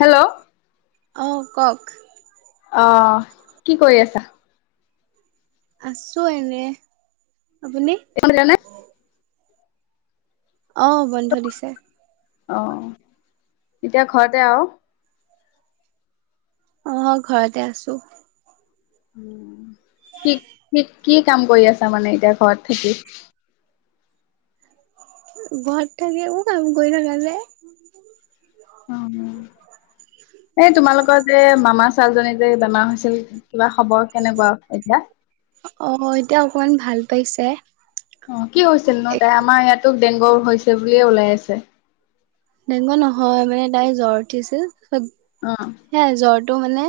Hello অঁ কওক অ কি কৰি আছা? আছোঁ এনে আপুনি? [unintelligible] অঁ বন্ধ দিছে। অ এতিয়া ঘৰতে আৰু। অ ঘৰতে আছোঁ। কি কি কি কাম কৰি আছা মানে এতিয়া ঘৰত থাকি? ঘৰত থাকে মোৰ কাম কৰি থাকা যে। অ এই তোমালোকৰ যে মামা ছোৱালীজনী যে বেমাৰ হৈছিল। কিবা খবৰ কেনেকুৱা এতিয়া? অ এতিয়া অকমান ভাল পাইছে। অ কি হৈছিল নো তাই আমাৰ ইয়াতো ডেংগু হৈছে বুলিয়ে ওলাই আছে। ডেংগু নহয় মানে তাই জ্বৰ উঠিছিল। অহ হে জ্বৰটো মানে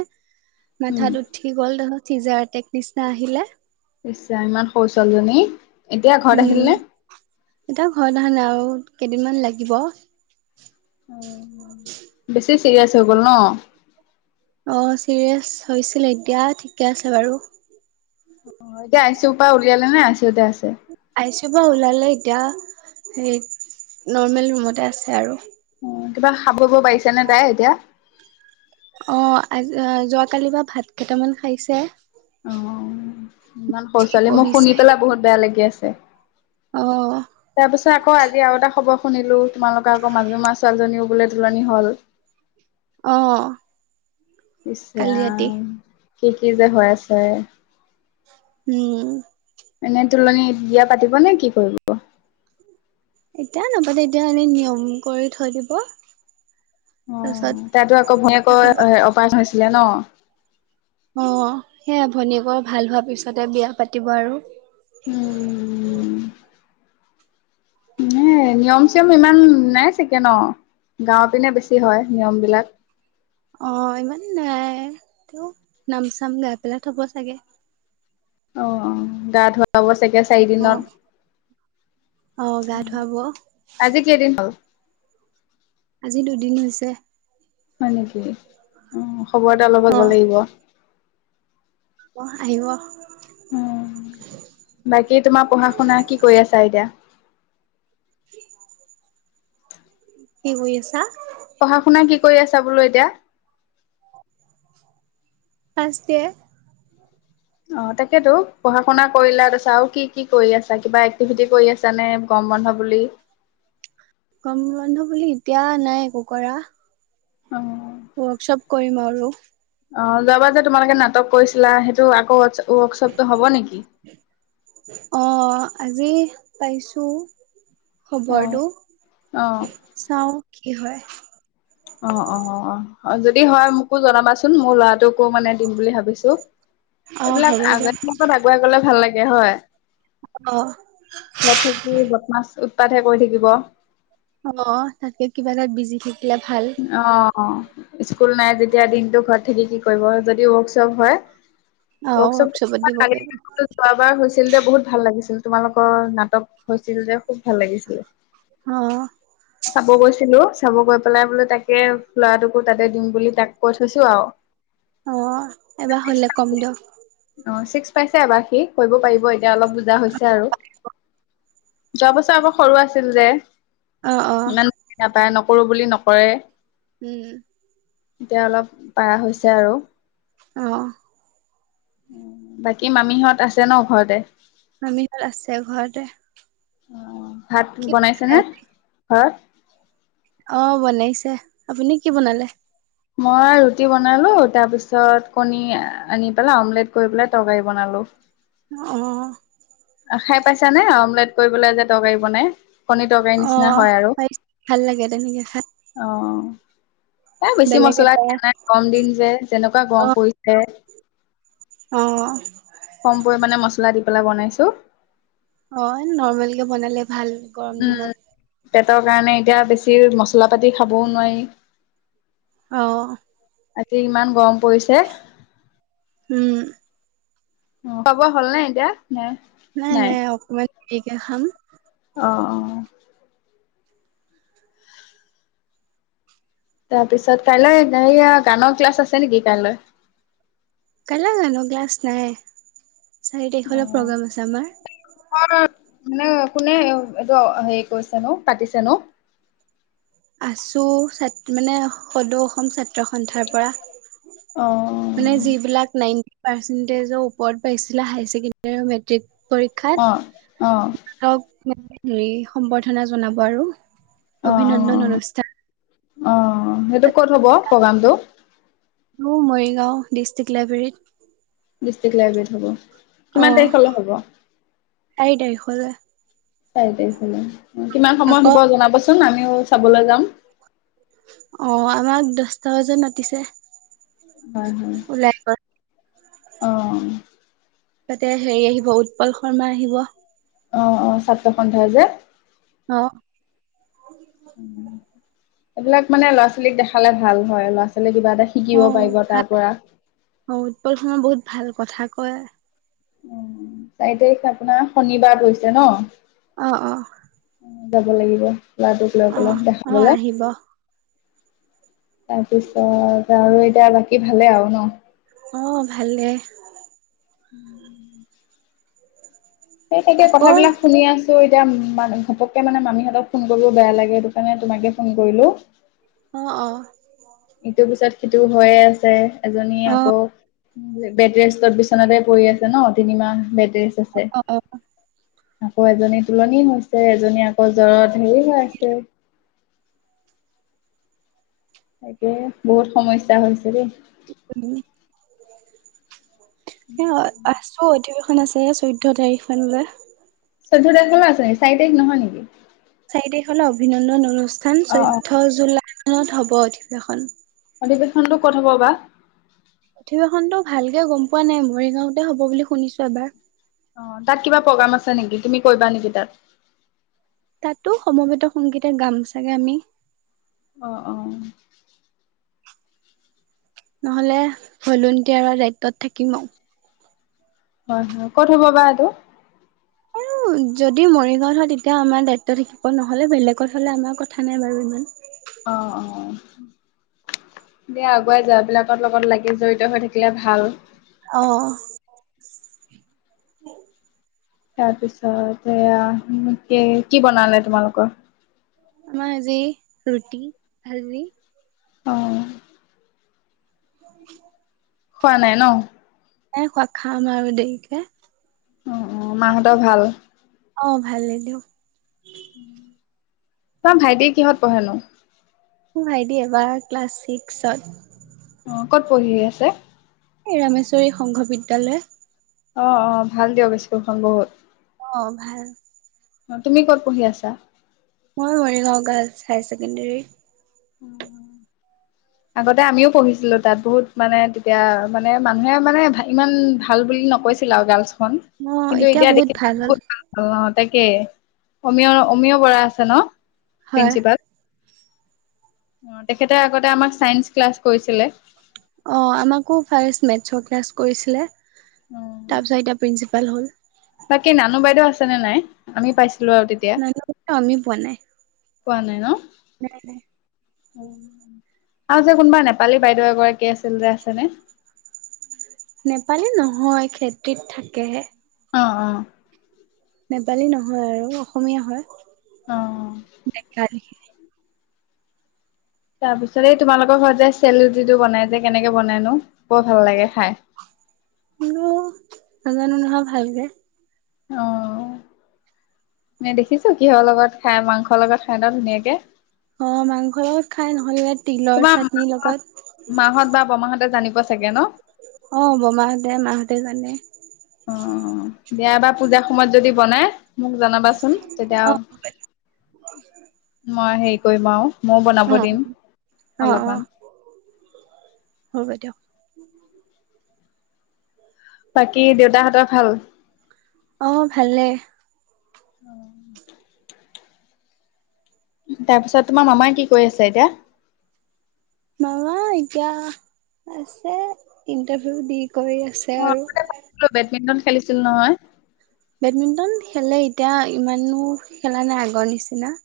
মাথাত উঠি গ'ল চিজাৰ এটেক নিচিনা আহিলে। ইচ্ ৰাম ইমান সৰুছোৱালীজনী। উম এতিয়া ঘৰত আহা লাও আৰু কেইদিনমান লাগিব। বেছি চিৰিয়েছ হৈ গ'ল ন। অ চিৰিয়েচ হৈছিলে এতিয়া ঠিকে আছে বাৰু। অ এতিয়া আই চি উৰ পৰা উলিয়ালে নে আই চি উতে আছে। আই চি ইউ পৰা ওলালে এতিয়া হেই নৰ্মেল ৰুমতে আছে আৰু। অ কিবা খাব বব পাৰিছে নে তাই এতিয়া? অ আজি যোৱাকালি পা ভাত কেইটামান খাইছে। ইমান সৰু উঠি ছোৱালী মোক বহিছে। শুনি পেলাই বহুত বেয়া লাগি আছে। অ তাৰপিছত আকৌ আজি আৰু এটা খবৰ শুনিলোঁ তোমালোকৰ আকৌ মাজু মা ছোৱালীজনীও বোলে তুলনি হ'ল। অহ ইচ্ ৰাম কি কি যে হৈ আছে। উম এনে তোলনি বিয়া পাতিব নে কি কৰিব? এতিয়া নাপাতে দিয়া এনেই নিয়ম কৰি থৈ দিব। তাৰপিছত অহ তাতো আকৌ ভনিয়েকৰ পাতিব। আহ অপাৰেশ্যন হৈছিলে ন। অহ সেইয়া ভনীয়েকৰ ভাল হোৱাৰ পিছতে বিয়া পাতিব আৰু। উম এনেই নিয়ম চিয়ম ইমান নাই চাগে ন গাঁৱত পিনে বেছি হয় নিয়ম বিলাক। অহ ইমান নাই তো নাম চাম গাই পেলাই থব চাগে। অহ গা ধুৱা হ'ব চাগে চাৰিদিনত অ', অ', গা ধুৱাব আজি কেইদিন হ'ল। আজি দুদিন হৈছে। হয় নেকি অহ খবৰ এটা ল'ব গৈ অ'। লাগিব। অহ আহিব। উম বাকী তোমাৰ পঢ়া শুনা কি কৰি আছা এতিয়া? কি কি কৰিছা? পঢ়া শুনা কি কৰি আছা বোলো এতিয়া? First year. অহ তাকেতো পঢ়া শুনা কৰিলা তাৰপিছত আৰু কি কি কৰি আছা? কিবা এক্টিভিটি কৰি আছা ছানে গৰম বন্ধ বুলি? গৰম বন্ধ বুলি এতিয়া নাই একো কৰা। অহ। ৱৰ্কশ্বপ কৰিম আৰু। অহ যোৱাবাৰ যে তোমালোকে নাটক কৰিছিলা সেইটো আকৌ ৱৰ্ক ৱৰ্কশ্বপটো হ'ব নেকি? অহ আজি পাইছোঁ। অ খবৰটো অ চাওঁ কি হয়। অহ অহ অহ যদি হয় মোকো জনাবাচোন মোৰ ল'ৰাটোকো মানে দিম বুলি ভাবিছোঁ। অ এইবিলাক হ'ব আগত দিয়ক আগুৱাই গ'লে ভাল লাগে হয়। অহ। ঘৰত থাকিও বদমাছ উৎপাতহে কৰি থাকিব। অহ তাতকে কিবা এটাত বিজি থাকিলে ভাল। অহ। স্কুল নাই যেতিয়া দিনটো ঘৰত থাকি কি কৰিব যদি ৱৰ্কশ্বপ হয়। অ ৱৰ্কশ্বপত দিব পাৰিব [unintelligible] যোৱাবাৰ হৈছিল যে বহুত ভাল লাগিছিল। তোমালোকৰ নাটক হৈছিল যে খুব ভাল লাগিছিলে। অহ। চাব গৈছিলো চাব গৈ পেলাই বোলে তাকে ল'ৰাটোকো তাতে দিম বুলি তাক কৈ থৈছো আউ। অ এবাৰ হ'লে কম দিয়ক। অহ চিক্স পাইছে এবাৰ সি কৰিব পাৰিব এতিয়া অলপ বুজা হৈছে আৰু। যোৱা বছৰ আকৌ সৰু আছিল যে। অহ অহ। তাপাই নকৰোঁ বুলি নকৰে। উম। এতিয়া অলপ পাৰা হৈছে আৰু। অঁহ। বাকী মামীহঁত আছে ন ঘৰতে? মামীহঁত আছে ঘৰতে। অ ভাত কি বনাইছে বনালে নে ঘৰত? অহ বনাইছে, আপুনি কি বনালে? মই ৰুটি বনালো তাৰ পিছত কণী আনি পেলাই অমলেট কৰি পেলাই তৰকাৰী বনালো। অ। খাই পাইছা নে অমলেট কৰিবলৈ যে তৰকাৰী বনাই। কণে তৰকাৰি অ নিচিনা হয় আৰু। ভাল লাগে তেনেকে খাই অ এ বেছি বেলেগ মছলা এটা দিয়া নাই। কম দিন যে যেনেকুৱা অ গম পৰিছে। অ। কম পৰিমাণে মছলা দি পেলাই বনাইছো। অ নৰ্মেল কে বনালে ভাল গৰম উম, দিনত। পেটৰ কাৰণে এতিয়া বেছি মছলা পাতি খাবও নোৱাৰি। অ। আজি ইমান গৰম পৰিছে। উম। উ খোয়াবোয়া হ'ল নাই এতিয়া নাই নাই। এতিয়া খাম। অ অ। তাৰ পিছত কাইলৈ হেয়া গানৰ ক্লাছ আছে নেকি কাইলৈ। কাইলৈ গান ক্লাছ নাই চাৰি তাৰিখলৈ প্ৰগ্ৰেম আছে আমাৰ। অ মানে কোনে এইটো হেৰি কৰিছে নো পাতিছে নো। আছো ছাত মানে সদৌ অসম ছাত্ৰ সন্থাৰ পৰা। অ যিবিলাক নাইনতি পাৰ্চেন্টেজৰ ওপৰত পাইছিলে হাই ছেকেণ্ড মেট্ৰিক পৰীক্ষাত। অ অ। আও হেৰি সম্বৰ্ধনা জনাব আৰু অ অভিনন্দন অনুষ্ঠান। অ সেইটো ক'ত হ'ব প্ৰগ্ৰামটো। তো মৰিগাঁও ডিষ্ট্ৰিক্ট লাইব্ৰেৰীত। ডিষ্ট্ৰিক্ট লাইব্ৰেৰীত হ'ব কিমান অ', তাৰিখলে হ'ব। চাৰি তাৰিখলে। চাৰি তাৰিখলে কিমান সময় আকৌ হ'ব জনাবাচোন আমিও চাবলৈ যাম। অ আমাক দছটা বজাত মাতিছে। হয় হয় ওলাই গ'ল অ। তাতে হেৰি আহিব উৎপল শৰ্মা আহিব। অ অ ছাত্ৰ সন্থা যে। অ। এইবিলাক মানে ল'ৰা ছোৱালীক দেখালে ভাল হয়। ল'ৰা ছোৱালী কিবা এটা শিকিব অ পাৰিব ভাল তাৰপৰা অ উৎপল শৰ্মাই বহুত ভাল কথা কয়। উম, চাৰি তাৰিখ আপোনাৰ শনিবাৰ পৰিছে ন অ অ, যাব লাগিব লৰাটোক লৈ অ পেলাই অ দেখাবলে। আহিব তাৰপিছত আৰু এতিয়া বাকী ভালে আও ন। অ ভালে। উম। সেই তেতিয়া আকৌ কথাবিলাক শুনি আছ ছো এতিয়া ম ঘপককে মানে মামিহঁতক ফোন কৰিলো বেয়া লাগে সেইটো কাৰণে তোমাকে ফোন কৰিলো। অ অ। ইটোৰ পিছত সিটো হৈয়ে আছে এজনী অ আকৌ। বেটৰেজত বিচনাতে পৰি আছে ন তিনিমাহ বেটৰেজ আছে। অ অ আকৌ এজনী তুলনি হৈছে এজনী আকৌ জ্বৰত হেৰি হৈ আছে। তাকে বহুত সমস্যা হৈছে দেই সে অ আছো। অধিৱেশন আছে চৈধ্য তাৰিখ মানলৈ। চৈধ্য তাৰিখলৈ আছে নেকি চাৰি তাৰিখ নহয় নেকি চাৰি তাৰিখ লৈ অভিনন্দন অনুষ্ঠান, অ অ চৈধ্য জুলাই মানত হব অধিবেশন অধিৱেশনটো ক'ত হ'ব বা। অধিৱেশনটো ভালকে গম পোৱা নাই মৰিগাঁওতে হ'ব বুলি শুনিছো এবাৰ অ তাত কিবা প্ৰগ্ৰাম আছে নেকি তুমি কৰিবা নেকি তাত? তাতো সমবেত সংগীতে গাম চাগে আমি অ অ, নহলে ভলোটিয়াৰৰ দায়িত্বত থাকিম আও হয় হয় ক'ত হ'ব বাহ এইটো আৰু যদি মৰিগাঁওত হয় তেতিয়া আমাৰ দায়িত্ব থাকিব নহ'লে বেলেগত হলে আমাৰ কথা নাই বাৰু ইমান অ অ, দিয়া আগুৱাই যোৱা এই বিলাকৰ লগত লাগি জড়িত হৈ থাকিলে ভাল। অ তাৰপিছত এয়া কে, কি বনালে তোমালোকৰ আম আজি ৰুটি, ভাজি অ', হয়। [unintelligible] হোৱা নাই ন। এ খোৱা খাম আৰু দেৰিকে। অ', অ', মাহঁতৰ ভাল। অ, ভালেই দিয়ক। উম, ত ভাইটি কিহত পঢ়েনো। মোৰ ভাইটি এবাৰ ক্লাছ ছিক্সত। অ, ক'ত পঢ়ি আছে। এই ৰামেশ্বৰী সংঘ বিদ্যয়ালয়। অ', অ', ভাল দিয়ক বিস্কুলখন বহুত। অ, ভাল। তুমি ক'ত পঢ়ি আছা? মই মৰিগাঁও গাৰ্লছ হায়াৰ ছেকেণ্ডেৰী। উম, আগতে আমিও পঢ়িছিলো তাত, বহুত মানে তেতিয়া মানে মানুহে মানে ইমান ভাল বুলি নকৈছে [unintelligible] আৰু গাৰ্লছ খন অ' কিন্তু এতিয়া বহুত দেখিছো হ'ল। বহুত ভাল। অ, তাকে অমিঅ-অমিঅ বৰা আছে ন হয়, প্ৰিন্সিপাল। অ, তেখেতে আগতে আমাক চাইন্স ক্লাছ কৰিছিলে। অ, আমাকো ফাষ্ট মেথছৰ ক্লাছ কৰিছিলে, অ তাৰপিছত এতিয়া প্ৰিন্ঞ্চিপাল হ'ল। তাকে নানু বাইদেউ আছেনে নে নাই আমি পাইছিলোঁ আৰু তেত নাই ন আমি পোৱা নাই। পোৱা নাই ন? নাই-নাই। আৰু যে কোনোবা নেপালী বাইদেউ এগৰাকী আছিল যে আছেনে? নেপালী নহয় খেতিত থাকেহে। অ', অ', নেপালী নহয় আৰু অসমীয়া অ হয় ডেকা লিখে। তাৰ পিছতে এই তোমালোকৰ ঘৰত যে চেলুটিটো, বনাই যে কেনেকে বনাইনো বৰ ভাল লাগে খাই। কোনো নাজানো নহয় ভালকে। অ, নে দেখিছো কিহৰ লগত খাই মাংসৰ লগত খাই ন ধুনীয়াকে। অ, মাংসৰ লগত খাই নহলে তিলৰ তোমাৰ চাটনিৰ লগত। মাহত-মাহত বা বমাহতে জানিব চাগে ন? অ, বমাহঁতে মাহঁতে জানে। অ, দিয়া বা পূজাৰ সময়ত যদি বনাই মোক জনাবাচোন তেতিয়া অ' মই হেৰি কৰিম আও। মও বনাব অ' দিম অ অলপমান। হ'ব দিয়ক। বাকী দেউতাহঁতৰ ভাল? অ, ভালে। অ', তাৰপিছত তোমাৰ মামাই কি কৰি আছে এতিয়া? মামা এতিয়া, আছে ইণ্টাৰভিউ দি কৰি আছে আৰু। বেডমিণ্টন খেলিছিল নহয়? বেডমিণ্টন খেলে এতিয়া ইমানো খেলা নাই আগৰ নিচিনা।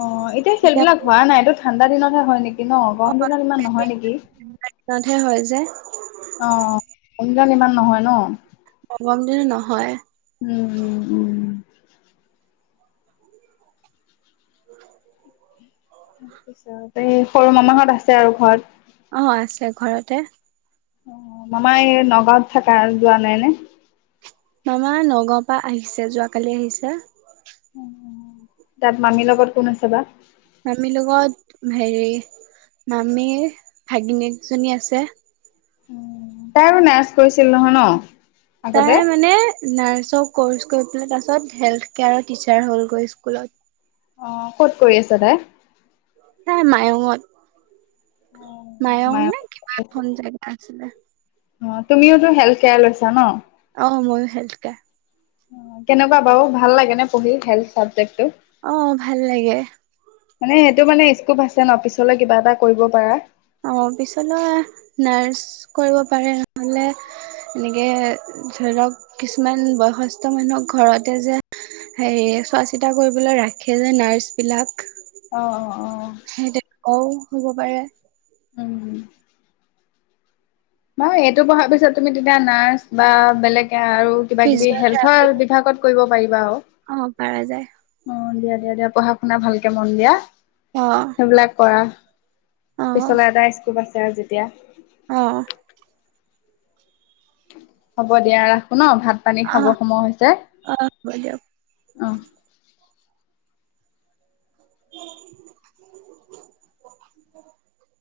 অ, এতিয়া খেলবিলাক হোৱা নাই এইটো ঠাণ্ডা দিনতহে হয় নেকি। ন'গৰম অ' দিনত ইমান নহয় নেকি। বেডমিন্টনতহে হয় যে অ, গৰম দিনত ইমান নহয় ন। অ', গৰম দিনত নহয়। উম- উম -উম তাৰপিছত এই সৰু মামাহঁত আছে আৰু ঘৰত? অ', আছে ঘৰতে। মামাই এই নগাঁৱত থাকে আৰু যোৱা নাই নে? মামা নগাঁওৰ পৰা আহিছে যোৱাকালি আহিছে। তাত মামীৰ লগত কোন আছে বা? মামীৰ লগত হেৰি মামীৰ ভাগিনিয়েকজনী আছে। তাইও নাৰ্ছ কৰিছিল নহয় ন'? আগতে? তাই মানে নাৰ্ছৰ কৰ্চ কৰি পেলাই তাৰছত হেল্থ কেয়াৰৰ টিচাৰ হ'লগৈ স্কুলত। অ', ক'ত কৰি আছে তাই? নাই মায়ঙত মায়ং মায়ে নে কিবা কৰি আছে। এখন জেগা আছিলে। অ', তুমিওতো হেল্থ কেয়াৰ লৈছা ন? অ', মইও হেল্থ কেয়াৰ। অ কেনেকুৱা বাৰু ভাল লাগে নে পঢ়ি হেলথ চাবজেক্টটো? অহ, ভাল লাগে। মানে এইটো মানে স্কুপ আছে ন, পিছলৈ কিবা এটা কৰিব পাৰা। অ', পিছলৈ নাৰ্ছ কৰিব পাৰে ন'হলে এনেকে ধৰি ল'ক কিছুমান বয়সস্থ মানুহক ঘৰতে যে হেৰি চোৱা চিতা কৰিবলৈ ৰাখে যে নাৰ্ছ বিলাক। অ অ অ সেই অ হ'ব পাৰে উম মই এইটো পঢ়াৰ পিছত তুমি তেতিয়া নাৰ্ছ বা বেলেগ হে আৰু কিবা- কিবি ফিজিঅথেৰাপি হেল্থৰ বিভাগত কৰিব পাৰিবা আৰু। পাৰা যায় অ', দিয়া- দিয়া -দিয়া পঢ়া -শুনা ভালকে মন দিয়া। অ', এইবিলাক কৰা অ পিছলে এটা স্কুপ আছে আৰু যেতিয়া। অ', হ'ব দিয়া ৰাখোঁ ন, ভাত পানী অ খাব সময় হৈছে অ হ'ব দিয়ক অহ। [inaudible]